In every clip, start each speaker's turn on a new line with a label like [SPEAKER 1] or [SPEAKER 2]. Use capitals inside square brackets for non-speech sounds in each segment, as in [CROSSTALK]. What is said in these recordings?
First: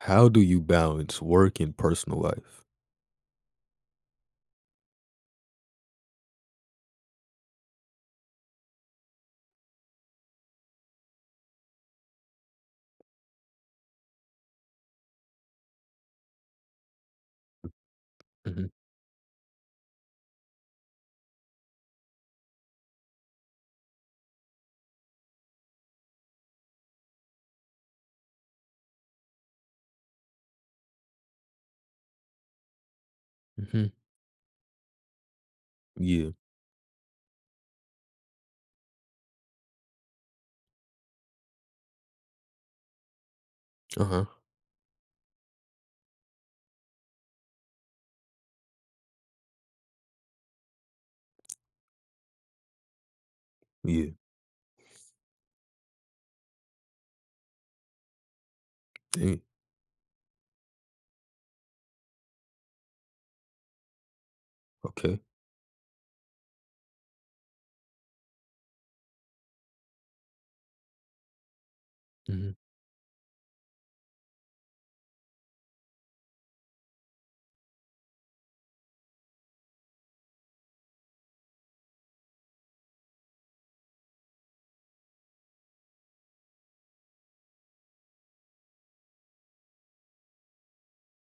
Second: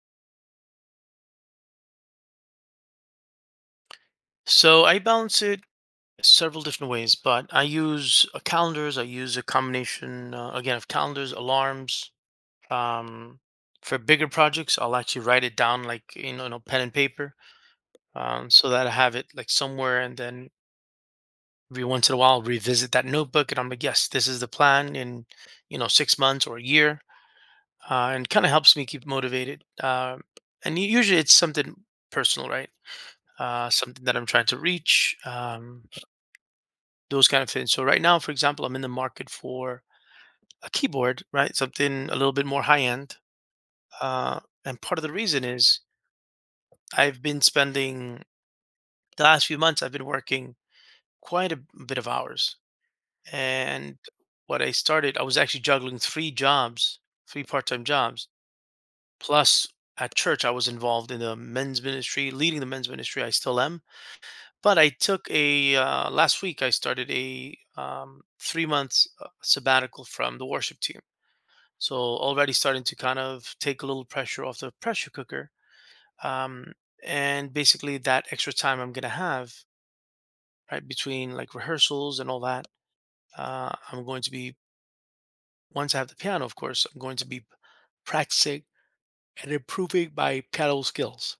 [SPEAKER 1] How do you balance work and personal life?
[SPEAKER 2] So I balance it several different ways, but I use calendars. I use a combination again of calendars, alarms. Um, for bigger projects, I'll actually write it down like in a pen and paper,
[SPEAKER 1] Mhm,
[SPEAKER 2] so that I have it like somewhere, and then every once in a while I'll revisit that notebook, and I'm like, yes, this is the plan in 6 months or a year, and kind of helps me keep motivated. And usually it's something personal, right?
[SPEAKER 1] mhm.
[SPEAKER 2] Something that I'm trying to reach.
[SPEAKER 1] Yeah.
[SPEAKER 2] Those kind of things. So right now, for example, I'm in the market for a keyboard, right? Something a little bit more high end.
[SPEAKER 1] Uh-huh.
[SPEAKER 2] And part of the reason is I've been spending the last few months, I've been working quite a bit of hours. And
[SPEAKER 1] Yeah.
[SPEAKER 2] what I started, I was actually juggling three jobs, three-part time jobs.
[SPEAKER 1] Dang.
[SPEAKER 2] Plus, at church, I was involved in the men's ministry, leading the men's ministry. I still am. But I
[SPEAKER 1] Okay.
[SPEAKER 2] took a, last week, I started a 3 month sabbatical from the worship team. So already
[SPEAKER 1] Mhm.
[SPEAKER 2] starting to kind of take a little pressure off the pressure cooker. Um, and basically that extra time I'm gonna have right between like rehearsals and all that, I'm going to be once I have the piano, of course, I'm going to be practicing and improving my piano skills.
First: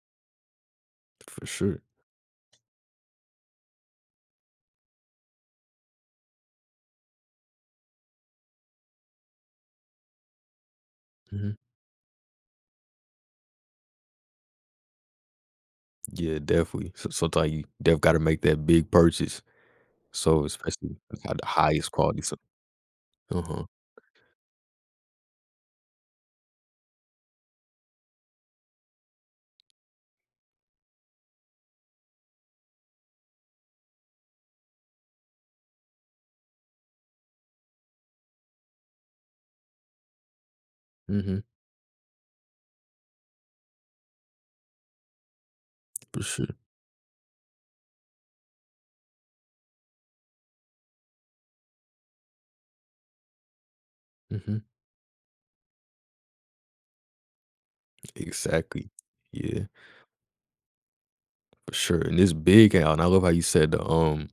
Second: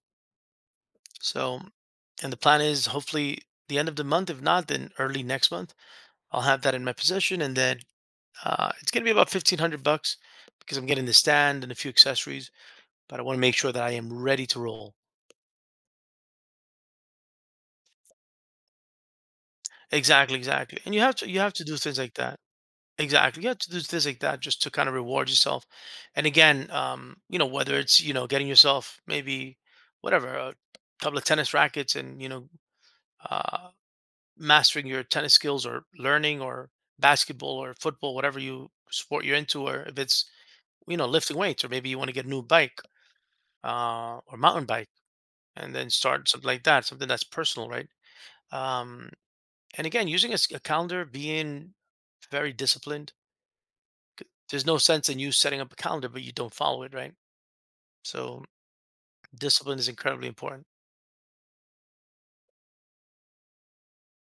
[SPEAKER 1] For
[SPEAKER 2] So,
[SPEAKER 1] sure.
[SPEAKER 2] and the plan is hopefully the end of the month. If not, then early next month, I'll have that in my possession, and then it's gonna be about $1500 because I'm getting the
[SPEAKER 1] Mhm.
[SPEAKER 2] stand and a few accessories. But I want to make sure that I am ready to roll.
[SPEAKER 1] Yeah, definitely. So sometimes you def gotta make that big purchase.
[SPEAKER 2] Exactly,
[SPEAKER 1] So
[SPEAKER 2] exactly. And
[SPEAKER 1] especially had
[SPEAKER 2] you
[SPEAKER 1] the
[SPEAKER 2] have to do
[SPEAKER 1] highest
[SPEAKER 2] things like
[SPEAKER 1] quality. So
[SPEAKER 2] that. Exactly. You have
[SPEAKER 1] uh-huh.
[SPEAKER 2] to do things like that just to kind of reward yourself. And again, whether it's, getting yourself maybe whatever, a couple of tennis rackets and, uh mastering your tennis skills or learning or basketball or football, whatever you sport you're into, or if it's, lifting
[SPEAKER 1] Mhm.
[SPEAKER 2] weights, or maybe you want to get a new bike, or mountain bike and then
[SPEAKER 1] For
[SPEAKER 2] start something
[SPEAKER 1] sure.
[SPEAKER 2] like that, something that's personal, right? Um And again, using a calendar, being very disciplined.
[SPEAKER 1] Mhm.
[SPEAKER 2] There's no sense in you setting up a calendar, but you don't follow it, right? So
[SPEAKER 1] Exactly. Yeah,
[SPEAKER 2] discipline is incredibly important.
[SPEAKER 1] for sure. And it's big out. And I love how you said the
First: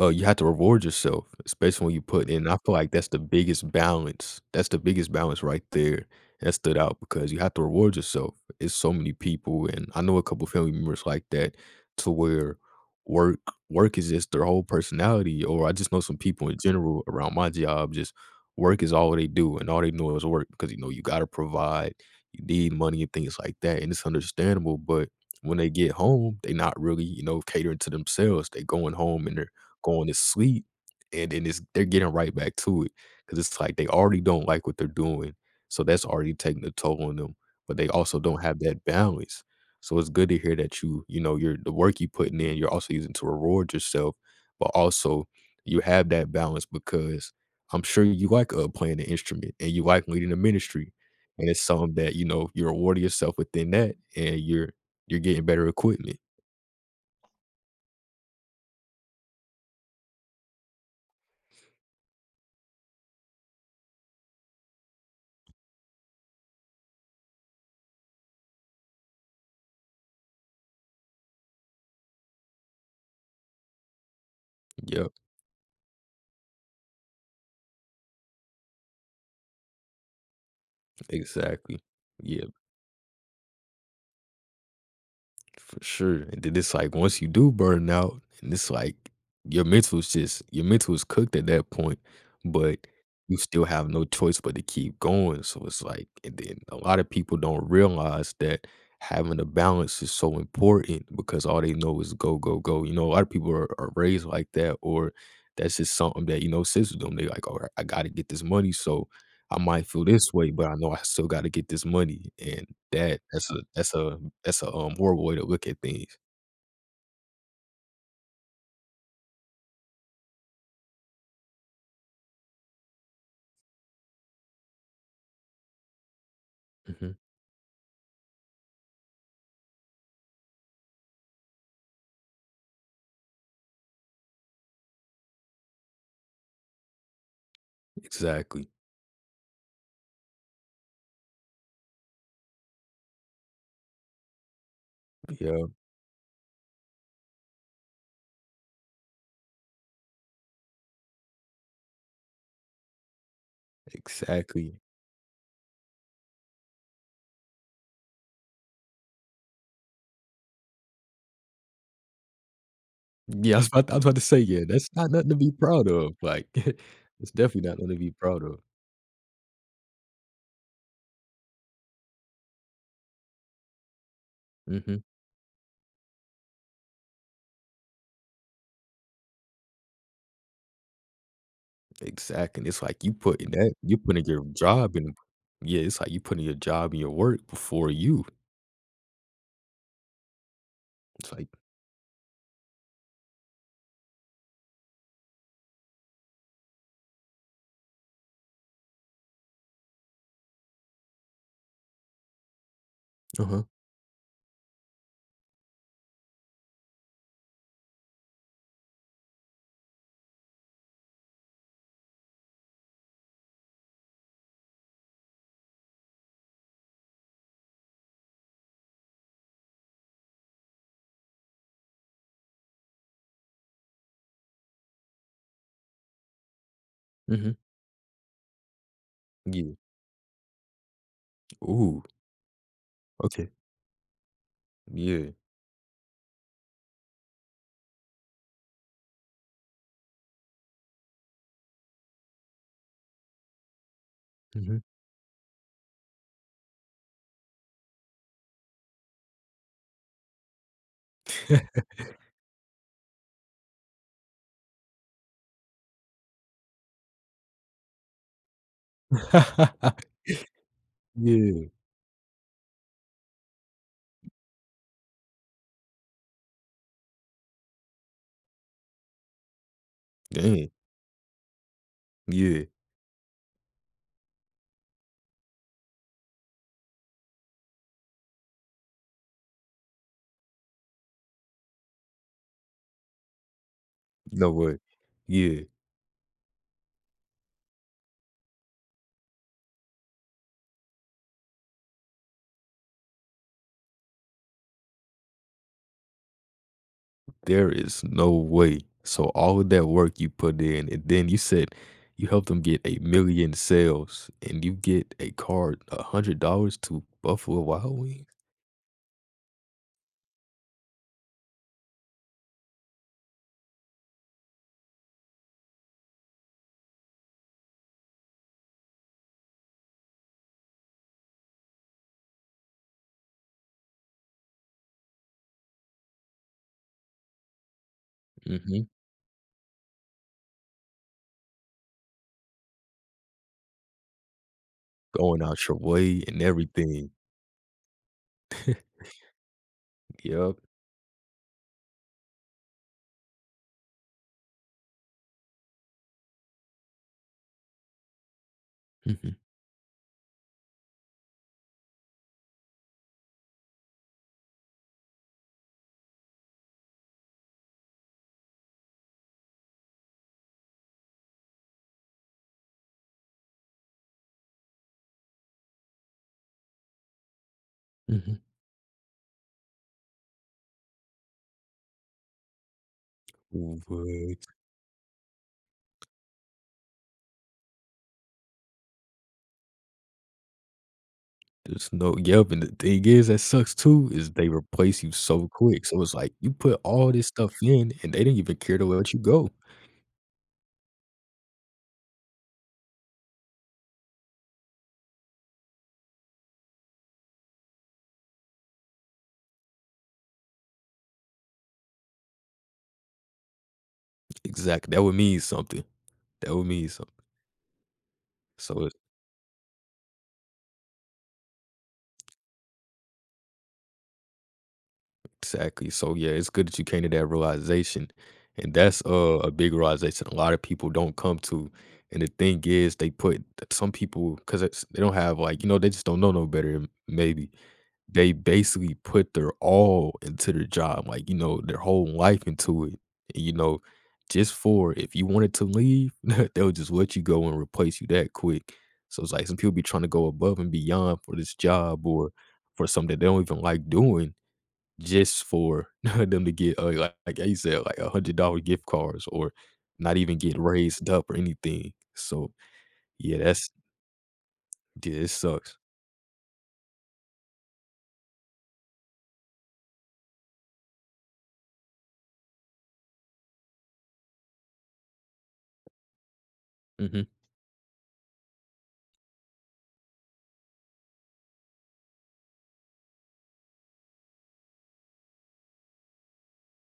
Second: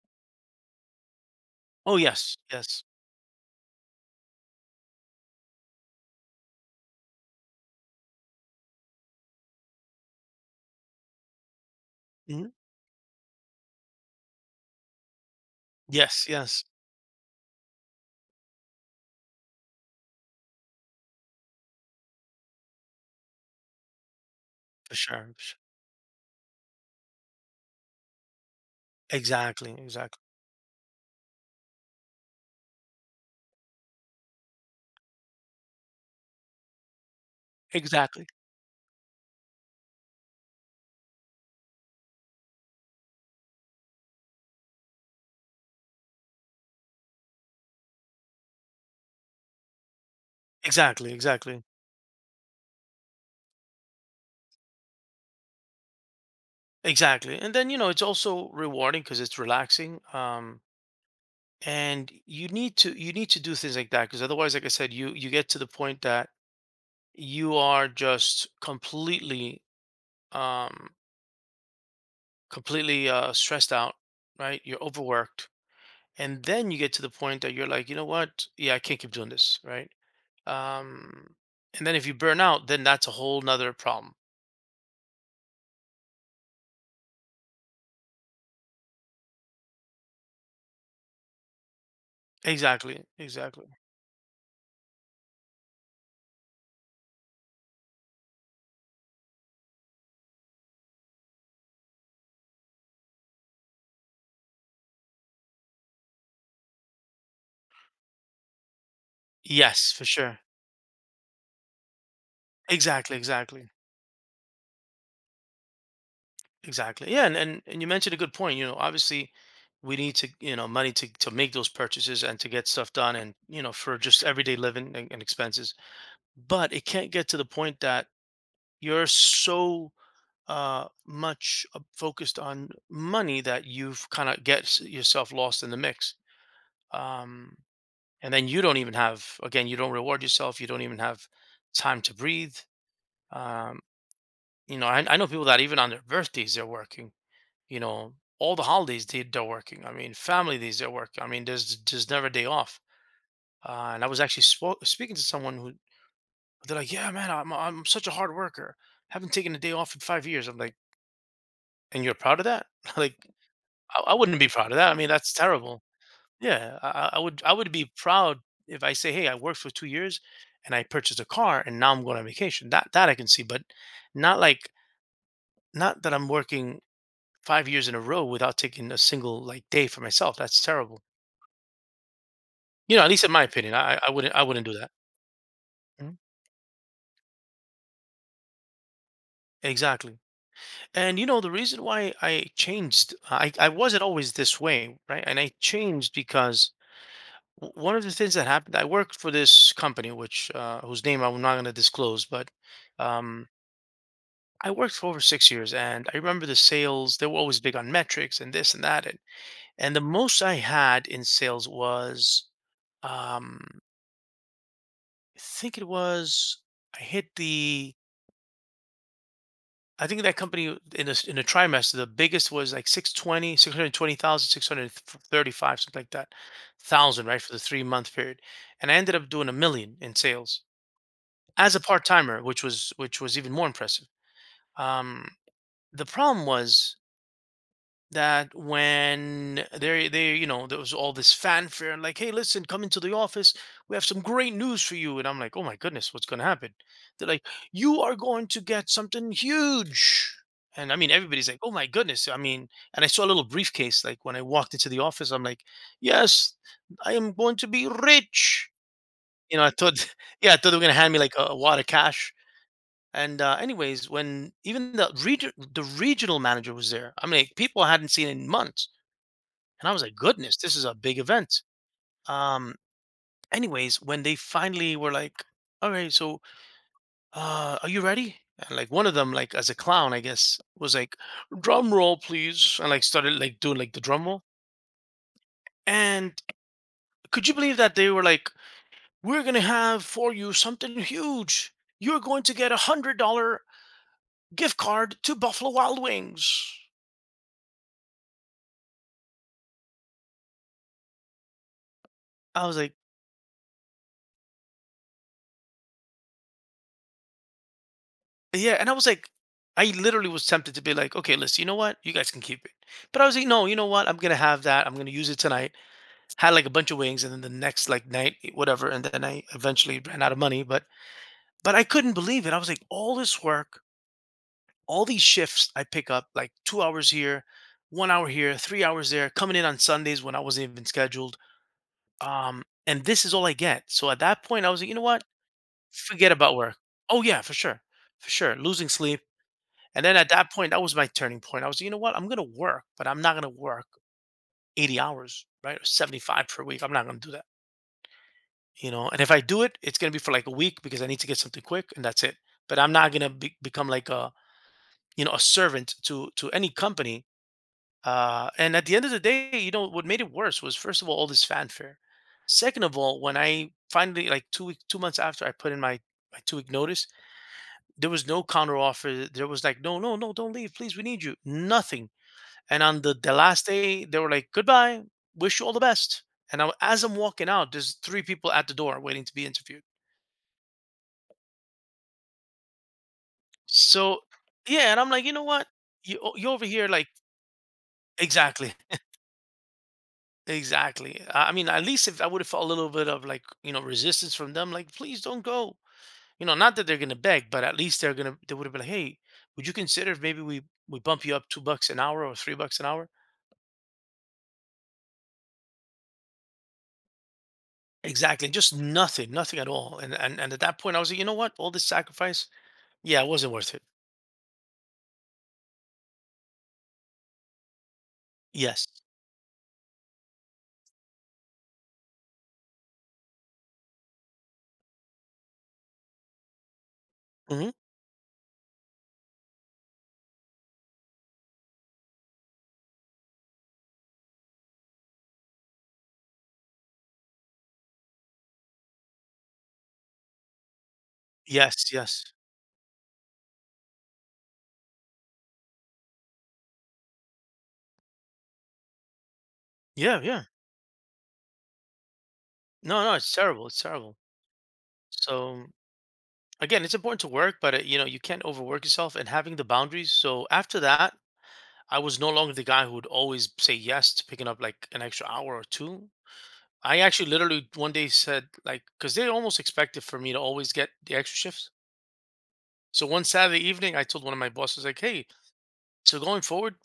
[SPEAKER 1] You have to reward yourself, especially when
[SPEAKER 2] Oh
[SPEAKER 1] you put
[SPEAKER 2] yes,
[SPEAKER 1] in. I feel
[SPEAKER 2] yes,
[SPEAKER 1] like that's the biggest balance. That's the biggest balance right there that stood out because you have to reward yourself. It's so many people, and I know a couple family members like that to
[SPEAKER 2] hmm,
[SPEAKER 1] where work work is just their whole personality. Or I just know some
[SPEAKER 2] yes,
[SPEAKER 1] people in
[SPEAKER 2] yes,
[SPEAKER 1] general around my job, just work is all they do, and all they know is work because you know you got to provide, you need money and things like that, and it's understandable.
[SPEAKER 2] for
[SPEAKER 1] But
[SPEAKER 2] sure, for
[SPEAKER 1] when
[SPEAKER 2] sure.
[SPEAKER 1] they get home, they not really, you know, catering to themselves. They going home and they're
[SPEAKER 2] Exactly,
[SPEAKER 1] going to
[SPEAKER 2] exactly,
[SPEAKER 1] sleep, and then it's they're getting right back to it because it's like they already don't like what they're doing, so that's already taking a toll on them, but they also
[SPEAKER 2] exactly,
[SPEAKER 1] don't have that balance. So it's good to hear that you know, you're the work you putting in, you're also using to reward yourself, but also you have that balance because I'm sure you like, playing the instrument and you like leading the ministry,
[SPEAKER 2] exactly,
[SPEAKER 1] and it's
[SPEAKER 2] exactly,
[SPEAKER 1] something that, you know, you're rewarding yourself within that, and you're getting better equipment.
[SPEAKER 2] exactly. And then you know it's also rewarding because it's relaxing. And you need to do things like that because otherwise, like I said, you get to the point that you are just completely um completely stressed out, right? You're
[SPEAKER 1] Yep,
[SPEAKER 2] overworked, and then you get to the point that you're like, you know what? Yeah, I can't keep doing this, right? Um,
[SPEAKER 1] exactly.
[SPEAKER 2] and then if you burn
[SPEAKER 1] Yeah.
[SPEAKER 2] out, then that's a whole nother problem.
[SPEAKER 1] For sure. And then it's like once you do burn out, and it's like your mental's just your mental is cooked at that point, but
[SPEAKER 2] Exactly,
[SPEAKER 1] you still
[SPEAKER 2] exactly.
[SPEAKER 1] have no choice but to keep going. So it's like, and then a lot of people don't realize that having a balance is so important because all they know is go, go, go. You know, a lot of people are raised like that, or that's just something that, you know, sits with them. They like, all right, I gotta get this money. So I might
[SPEAKER 2] Yes, for
[SPEAKER 1] feel this
[SPEAKER 2] sure.
[SPEAKER 1] way, but I know I still gotta get this money, and
[SPEAKER 2] Exactly, exactly,
[SPEAKER 1] that's a, horrible way to look at things.
[SPEAKER 2] exactly. Yeah, and you mentioned a good point. You know, obviously, we need to you know money to make those purchases and to get stuff done, and you know for just everyday living and expenses. But it can't
[SPEAKER 1] Mhm.
[SPEAKER 2] get to the point that you're so much focused on money that you've kind of gets yourself lost in the mix. Um, and then you
[SPEAKER 1] Exactly.
[SPEAKER 2] don't even have, again, you don't reward yourself. You don't even have time to breathe. Um, you know, I know people that
[SPEAKER 1] Yeah,
[SPEAKER 2] even on their birthdays, they're working, you know, all the holidays they're working. I mean, family days, they're working. I mean, there's just never a day off. And I was actually
[SPEAKER 1] exactly.
[SPEAKER 2] speaking to someone who, they're like, yeah, man, I'm such a hard worker. Haven't taken a day off in 5 years. I'm like, and you're proud of that? [LAUGHS] like,
[SPEAKER 1] Yeah, I was about I
[SPEAKER 2] I
[SPEAKER 1] was
[SPEAKER 2] I
[SPEAKER 1] about to say,
[SPEAKER 2] wouldn't be
[SPEAKER 1] yeah,
[SPEAKER 2] proud of
[SPEAKER 1] that's
[SPEAKER 2] that. I mean,
[SPEAKER 1] not nothing
[SPEAKER 2] that's
[SPEAKER 1] to be
[SPEAKER 2] terrible.
[SPEAKER 1] proud of, like,
[SPEAKER 2] Yeah,
[SPEAKER 1] [LAUGHS] it's
[SPEAKER 2] I
[SPEAKER 1] definitely
[SPEAKER 2] would
[SPEAKER 1] not
[SPEAKER 2] be
[SPEAKER 1] nothing to be
[SPEAKER 2] proud
[SPEAKER 1] proud of.
[SPEAKER 2] if I say, "Hey, I worked for 2 years and I purchased a car and now I'm going on vacation." That I can see, but not like
[SPEAKER 1] Mhm.
[SPEAKER 2] not that I'm working 5 years in a row without taking a single, like, day for myself. That's terrible.
[SPEAKER 1] Exactly, and it's
[SPEAKER 2] You know,
[SPEAKER 1] like
[SPEAKER 2] at
[SPEAKER 1] you
[SPEAKER 2] least in my
[SPEAKER 1] putting that
[SPEAKER 2] opinion,
[SPEAKER 1] you putting your
[SPEAKER 2] I wouldn't do that.
[SPEAKER 1] job in yeah, it's like
[SPEAKER 2] Mhm.
[SPEAKER 1] you putting your job and your work before you.
[SPEAKER 2] Exactly. And, you
[SPEAKER 1] It's
[SPEAKER 2] know,
[SPEAKER 1] like
[SPEAKER 2] the reason why I changed I wasn't always this way, right? And I changed because one of the things that happened, I worked for this company which whose name I'm not going to disclose but um,
[SPEAKER 1] uh-huh.
[SPEAKER 2] I worked for over 6 years and I remember the sales they were always big on metrics and this and that, and the most I had in sales was um, I think it was I hit the I think that company in a trimester the biggest was like 620, 620,000, six hundred thirty-five, something like that thousand right
[SPEAKER 1] Mhm.
[SPEAKER 2] for the 3 month period, and I ended up doing a
[SPEAKER 1] Yeah.
[SPEAKER 2] million in sales as a
[SPEAKER 1] Ooh,
[SPEAKER 2] part timer, which was
[SPEAKER 1] okay.
[SPEAKER 2] even more impressive.
[SPEAKER 1] Yeah.
[SPEAKER 2] Um, the problem was that when they you know there was all this fanfare and like, hey, listen, come into the office. We have some great
[SPEAKER 1] Mhm.
[SPEAKER 2] news for you. And I'm like, oh my goodness, what's going to happen? They're like, you are going to get something huge. And I mean, everybody's like, oh my
[SPEAKER 1] [LAUGHS]
[SPEAKER 2] goodness. I mean, and I saw a little briefcase like when I walked into the office. I'm like, yes, I am going to be rich. You know, I thought,
[SPEAKER 1] [LAUGHS]
[SPEAKER 2] [LAUGHS] yeah, I thought they were going to hand me like a
[SPEAKER 1] Yeah.
[SPEAKER 2] wad of cash and anyways, when even the regional manager was there. I mean, people I hadn't seen in months, and I was like, "Goodness,
[SPEAKER 1] Dang.
[SPEAKER 2] this is a big event."
[SPEAKER 1] Yeah,
[SPEAKER 2] Um. Anyways, when they finally were like, "All right, so are you ready?" And like one of them, like as a clown, I guess, was like, "Drum roll, please," and like started like doing like the drum roll.
[SPEAKER 1] no way. Yeah,
[SPEAKER 2] And could you believe that they were like, "We're gonna have for you something huge. You're going to get a $100 gift card to Buffalo Wild Wings."
[SPEAKER 1] there is no way. So all of that work you put in, and then you said you helped them
[SPEAKER 2] I was
[SPEAKER 1] get
[SPEAKER 2] like,
[SPEAKER 1] a million sales, and you get a card, $100 to Buffalo Wild Wings.
[SPEAKER 2] yeah, and I was like, I literally was tempted to be like, okay, listen, you know what? You guys can keep it. But I was like, no, you know what? I'm gonna have that. I'm gonna use it tonight. Had like a bunch of wings, and then the next like night, eh, whatever. And then I eventually ran out of money. But I couldn't believe it. I was like, all this work, all these shifts I pick up, like 2 hours here, 1 hour here, three
[SPEAKER 1] Hmm.
[SPEAKER 2] hours there, coming in on Sundays when I wasn't even scheduled. And this is all I get. So at that point, I was like, you know what?
[SPEAKER 1] Going out your way
[SPEAKER 2] Forget
[SPEAKER 1] and
[SPEAKER 2] about work.
[SPEAKER 1] everything.
[SPEAKER 2] Oh yeah, for sure, for sure. Losing sleep. And then at that
[SPEAKER 1] Yep.
[SPEAKER 2] point, that was my turning point. I was, like, you know what? I'm going to work, but I'm not going to work 80 hours, right? Or 75 per week. I'm not going to do that, you know? And if
[SPEAKER 1] Hmm.
[SPEAKER 2] I do it, it's going to be for like a week because I need to get something quick and that's it. But I'm not going to become like a, you know, a servant to any company. And at the end of the day, you know, what made it worse was first of all this fanfare. Second of all, when I finally, like 2 months after I put in my 2 week notice, there was
[SPEAKER 1] Hmm.
[SPEAKER 2] no counter offer. There was like, no, no, no, don't leave. Please. We need you. Nothing. And on the last day, they were
[SPEAKER 1] What?
[SPEAKER 2] like, "Goodbye. Wish you all the best." And I, as I'm walking out, there's three people at the door waiting to be interviewed.
[SPEAKER 1] There's no. Yep. And the thing is, that sucks too.
[SPEAKER 2] So
[SPEAKER 1] Is they
[SPEAKER 2] yeah, and
[SPEAKER 1] replace
[SPEAKER 2] I'm
[SPEAKER 1] you
[SPEAKER 2] like, you know
[SPEAKER 1] so
[SPEAKER 2] what?
[SPEAKER 1] quick. So it's
[SPEAKER 2] You
[SPEAKER 1] like
[SPEAKER 2] o- you
[SPEAKER 1] you
[SPEAKER 2] over
[SPEAKER 1] put
[SPEAKER 2] here like
[SPEAKER 1] all this stuff in, and they didn't even
[SPEAKER 2] exactly,
[SPEAKER 1] care to let you go.
[SPEAKER 2] exactly. I mean, at least if I would have felt a little bit of like you know resistance from them, like please don't go. You know, not that they're gonna beg, but at least they would have been like, hey, would you consider if maybe we bump you up $2 an hour or $3 an hour?
[SPEAKER 1] Exactly. That would mean something. That would mean something.
[SPEAKER 2] Exactly, just
[SPEAKER 1] So it's
[SPEAKER 2] nothing, nothing at all. And at that point, I was like, you know what? All this sacrifice. Yeah, it wasn't worth it.
[SPEAKER 1] exactly. So yeah, it's good that you came to that realization. And
[SPEAKER 2] Yes.
[SPEAKER 1] that's a big realization a lot of people don't come to. And the thing is, they put some people because they don't have like you know they just don't know no better. Maybe
[SPEAKER 2] Mhm.
[SPEAKER 1] they basically put their all into their job, like you know their whole life into it. And, you know, just for if you wanted to leave, [LAUGHS] they'll just let you go and replace you that quick. So it's like some people be trying to go above and beyond for this
[SPEAKER 2] Yes,
[SPEAKER 1] job
[SPEAKER 2] yes.
[SPEAKER 1] or for something they don't even like doing just for [LAUGHS] them to get, like you said, like $100 gift cards or not
[SPEAKER 2] Yeah,
[SPEAKER 1] even
[SPEAKER 2] yeah.
[SPEAKER 1] get raised up or anything. So,
[SPEAKER 2] No, no, it's
[SPEAKER 1] yeah,
[SPEAKER 2] terrible,
[SPEAKER 1] that's
[SPEAKER 2] it's terrible.
[SPEAKER 1] yeah, it
[SPEAKER 2] So,
[SPEAKER 1] sucks.
[SPEAKER 2] again, it's important to work, but, you know, you can't overwork yourself and having the boundaries. So, after that, I was no longer the guy who would always say yes to picking up, like, an extra hour or 2. I
[SPEAKER 1] Mhm,
[SPEAKER 2] actually literally one day said, like, because they almost expected for me to always get the extra shifts. So, one Saturday evening, I told one of my bosses, like, "Hey, so going forward,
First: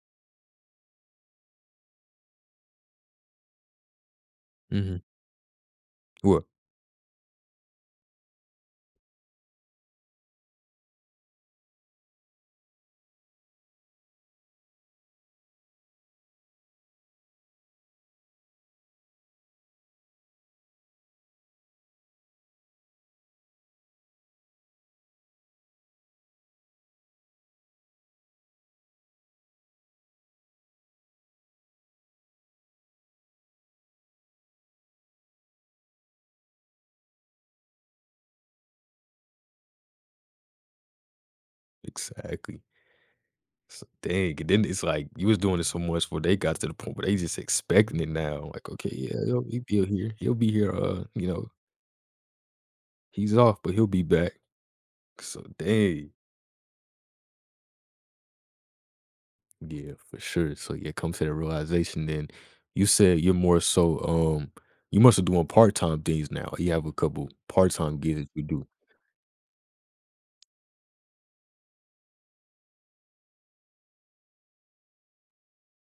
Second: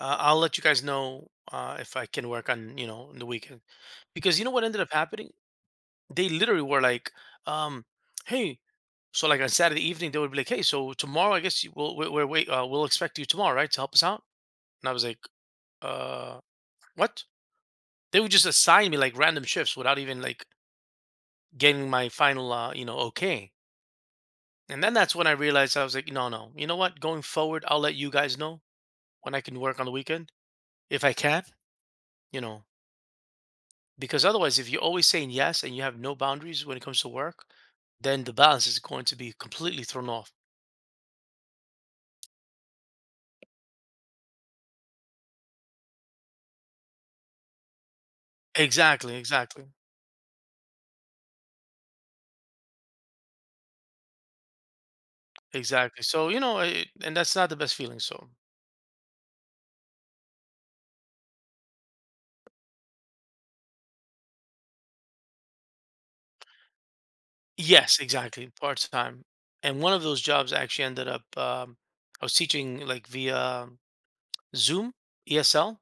[SPEAKER 2] I'll let you guys know, if I can work, on you know, on the weekend, because you know what ended up
[SPEAKER 1] mhm.
[SPEAKER 2] happening?" They
[SPEAKER 1] Well,
[SPEAKER 2] literally were like, um, "Hey," so like on Saturday evening they would be like, "Hey, so tomorrow I guess you will we'll expect you tomorrow, right, to help us out?" And I was like, "Uh, what?" They would just assign me like random shifts without even like getting my final, you know, okay. And then that's when I realized I was like, "No, no, you know what? Going forward, I'll let you guys know when I can work on the weekend if I can, you know." Because otherwise, if you're always saying yes and you have no boundaries when it comes to work, then the balance is going to be completely thrown off.
[SPEAKER 1] exactly. So, dang, and then it's like you was doing it so much where they got to the point where they just expecting it now. Like, okay,
[SPEAKER 2] Exactly,
[SPEAKER 1] yeah, he'll
[SPEAKER 2] exactly,
[SPEAKER 1] be here. He'll be here, you know, he's off, but he'll be back. So,
[SPEAKER 2] exactly.
[SPEAKER 1] dang.
[SPEAKER 2] So, you know, it, and that's not the best feeling. So,
[SPEAKER 1] Yeah, for sure. So yeah, come to the realization then you said you're more so um you must have doing part-time things now. You have a couple part-time
[SPEAKER 2] yes,
[SPEAKER 1] gigs that you
[SPEAKER 2] exactly,
[SPEAKER 1] do.
[SPEAKER 2] part time. And one of those jobs actually ended up, I was teaching like via Zoom, ESL.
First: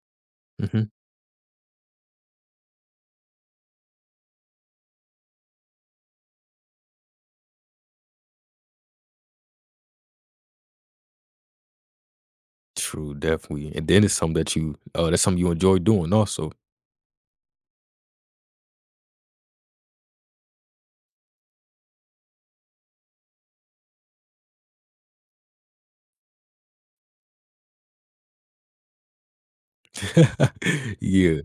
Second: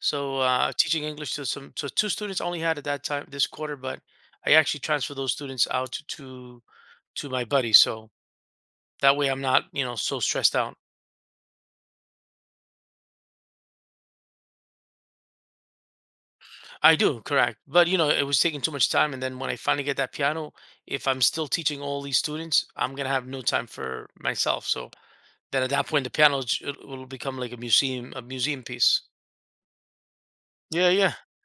[SPEAKER 2] So,
[SPEAKER 1] Hmm.
[SPEAKER 2] teaching English to some, so two students I only had at that time this quarter, but I actually transferred those students out to my buddy. So that way I'm not, you know, so stressed out.
[SPEAKER 1] True, definitely. And then it's something that you that's something you enjoy doing also.
[SPEAKER 2] I do, correct. But you know, it was taking too much time, and then when I finally get that piano, if I'm still teaching all these students, I'm gonna have no time for myself. So then, at that point, the it will become like a museum piece. Yeah,
[SPEAKER 1] [LAUGHS]
[SPEAKER 2] yeah.
[SPEAKER 1] Yeah.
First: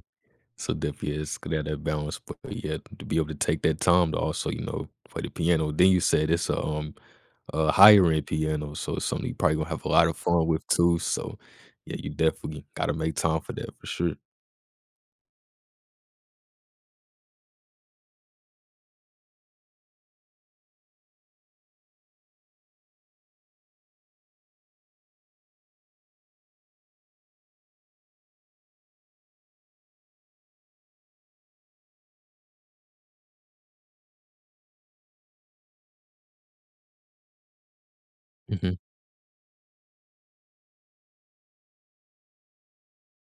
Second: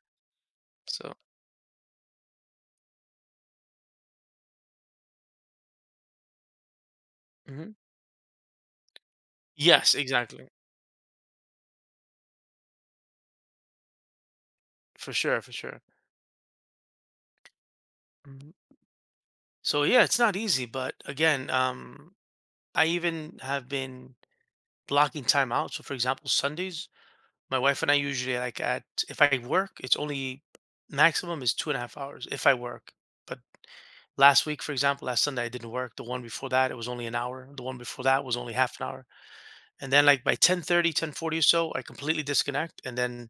[SPEAKER 1] So
[SPEAKER 2] So
[SPEAKER 1] definitely yeah, it's good to have that balance, but yeah, to be able to take that time to also, you know, play the piano. Then you said it's a
[SPEAKER 2] hmm
[SPEAKER 1] higher end piano, so it's something you probably gonna have a
[SPEAKER 2] yes,
[SPEAKER 1] lot of fun
[SPEAKER 2] exactly,
[SPEAKER 1] with too. So yeah, you definitely gotta make time for that for sure.
[SPEAKER 2] for sure, for sure. Mhm. So yeah, it's not easy, but again, I even have been blocking time out. So for example, Sundays, my wife and I usually like at if I work, it's only maximum is 2.5 hours if I work. But last week, for example, last Sunday I didn't work. The one before that, it was only an hour. The one before that was only
[SPEAKER 1] Hmm.
[SPEAKER 2] half an hour. And then like by 10:30, 10:40 or so, I completely disconnect and then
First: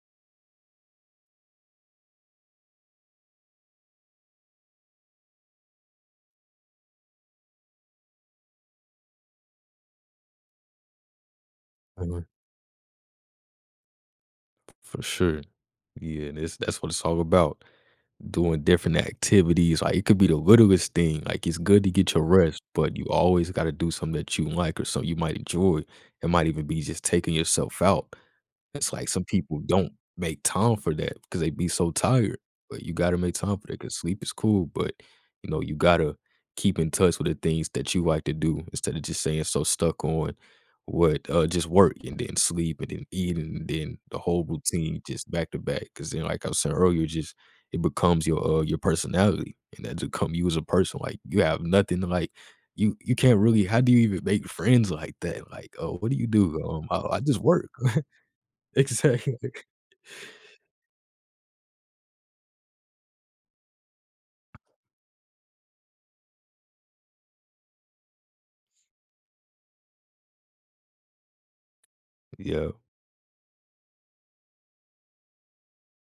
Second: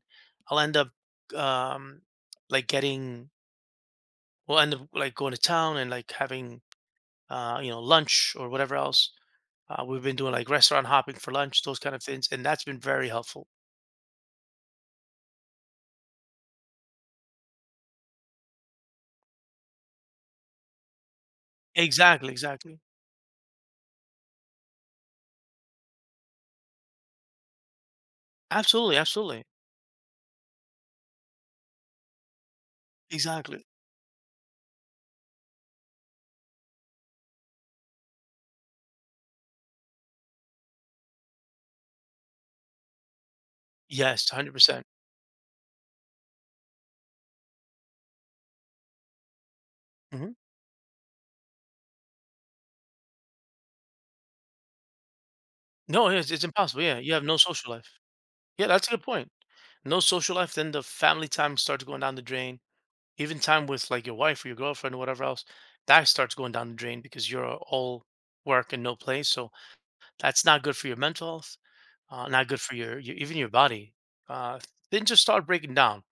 [SPEAKER 2] I'll end up um like getting we'll end up like going to town and like having, you know, lunch or whatever else. We've been doing like restaurant hopping for lunch, those kind of things, and that's been very helpful.
[SPEAKER 1] For sure. Yeah, and it's that's what it's all about, doing different activities, like, it could be the littlest thing, like, it's good to get your
[SPEAKER 2] Exactly,
[SPEAKER 1] rest,
[SPEAKER 2] exactly.
[SPEAKER 1] but you always gotta do something that you like or something you might enjoy. It might even be just taking yourself out. It's
[SPEAKER 2] Absolutely,
[SPEAKER 1] like some
[SPEAKER 2] absolutely.
[SPEAKER 1] people don't make time for that because they be so tired, but you gotta make time
[SPEAKER 2] Exactly.
[SPEAKER 1] for that because sleep is cool, but, you know, you gotta keep in touch with the things that you like to do instead of just saying so stuck on what just work and then sleep and then eat and then the
[SPEAKER 2] Yes,
[SPEAKER 1] whole
[SPEAKER 2] 100%, percent.
[SPEAKER 1] routine just back to back. Because then, like I was saying earlier, just it becomes your personality, and that become
[SPEAKER 2] hmm
[SPEAKER 1] you as a person, like, you have nothing to, like you can't really how do you even make friends like that? Like, "Oh,
[SPEAKER 2] No,
[SPEAKER 1] what do you
[SPEAKER 2] it's
[SPEAKER 1] do?"
[SPEAKER 2] impossible.
[SPEAKER 1] "
[SPEAKER 2] Yeah, you
[SPEAKER 1] I
[SPEAKER 2] have no
[SPEAKER 1] just work."
[SPEAKER 2] social life. Yeah, that's a good point.
[SPEAKER 1] Exactly.
[SPEAKER 2] No social life, then the family time starts going down the drain. Even time with like your wife or your girlfriend or whatever else, that starts going down the drain because you're all work and no play. So that's not good for your mental health, not good
[SPEAKER 1] Yeah,
[SPEAKER 2] for your even your body. Uh, then just start breaking down,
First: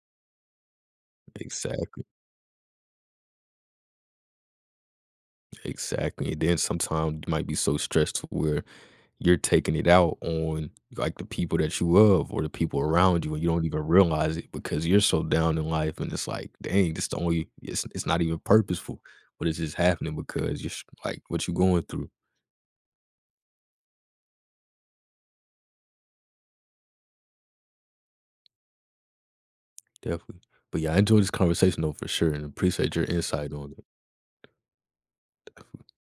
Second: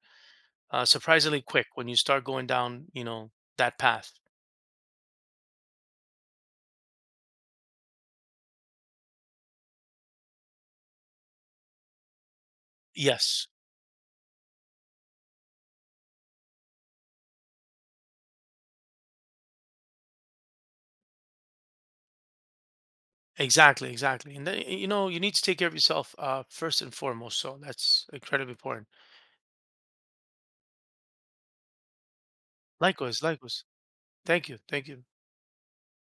[SPEAKER 2] surprisingly quick when you
[SPEAKER 1] exactly,
[SPEAKER 2] start going down, you know, that path.
[SPEAKER 1] exactly, and then sometimes you might be so stressed to where you're taking it out on, like, the people that you love or the people around you, and
[SPEAKER 2] Yes,
[SPEAKER 1] you don't even realize it because you're so down in life, and it's like, "Dang, this the only it's not even purposeful, but it's just happening because you're s like, what you are going through."
[SPEAKER 2] exactly, exactly. And then, you know, you need to take care of yourself, first and foremost. So that's incredibly important.
[SPEAKER 1] Definitely. But, yeah, I enjoyed this conversation, though, for sure, and appreciate your
[SPEAKER 2] Likewise,
[SPEAKER 1] insight
[SPEAKER 2] likewise.
[SPEAKER 1] on it.
[SPEAKER 2] Thank you, thank you.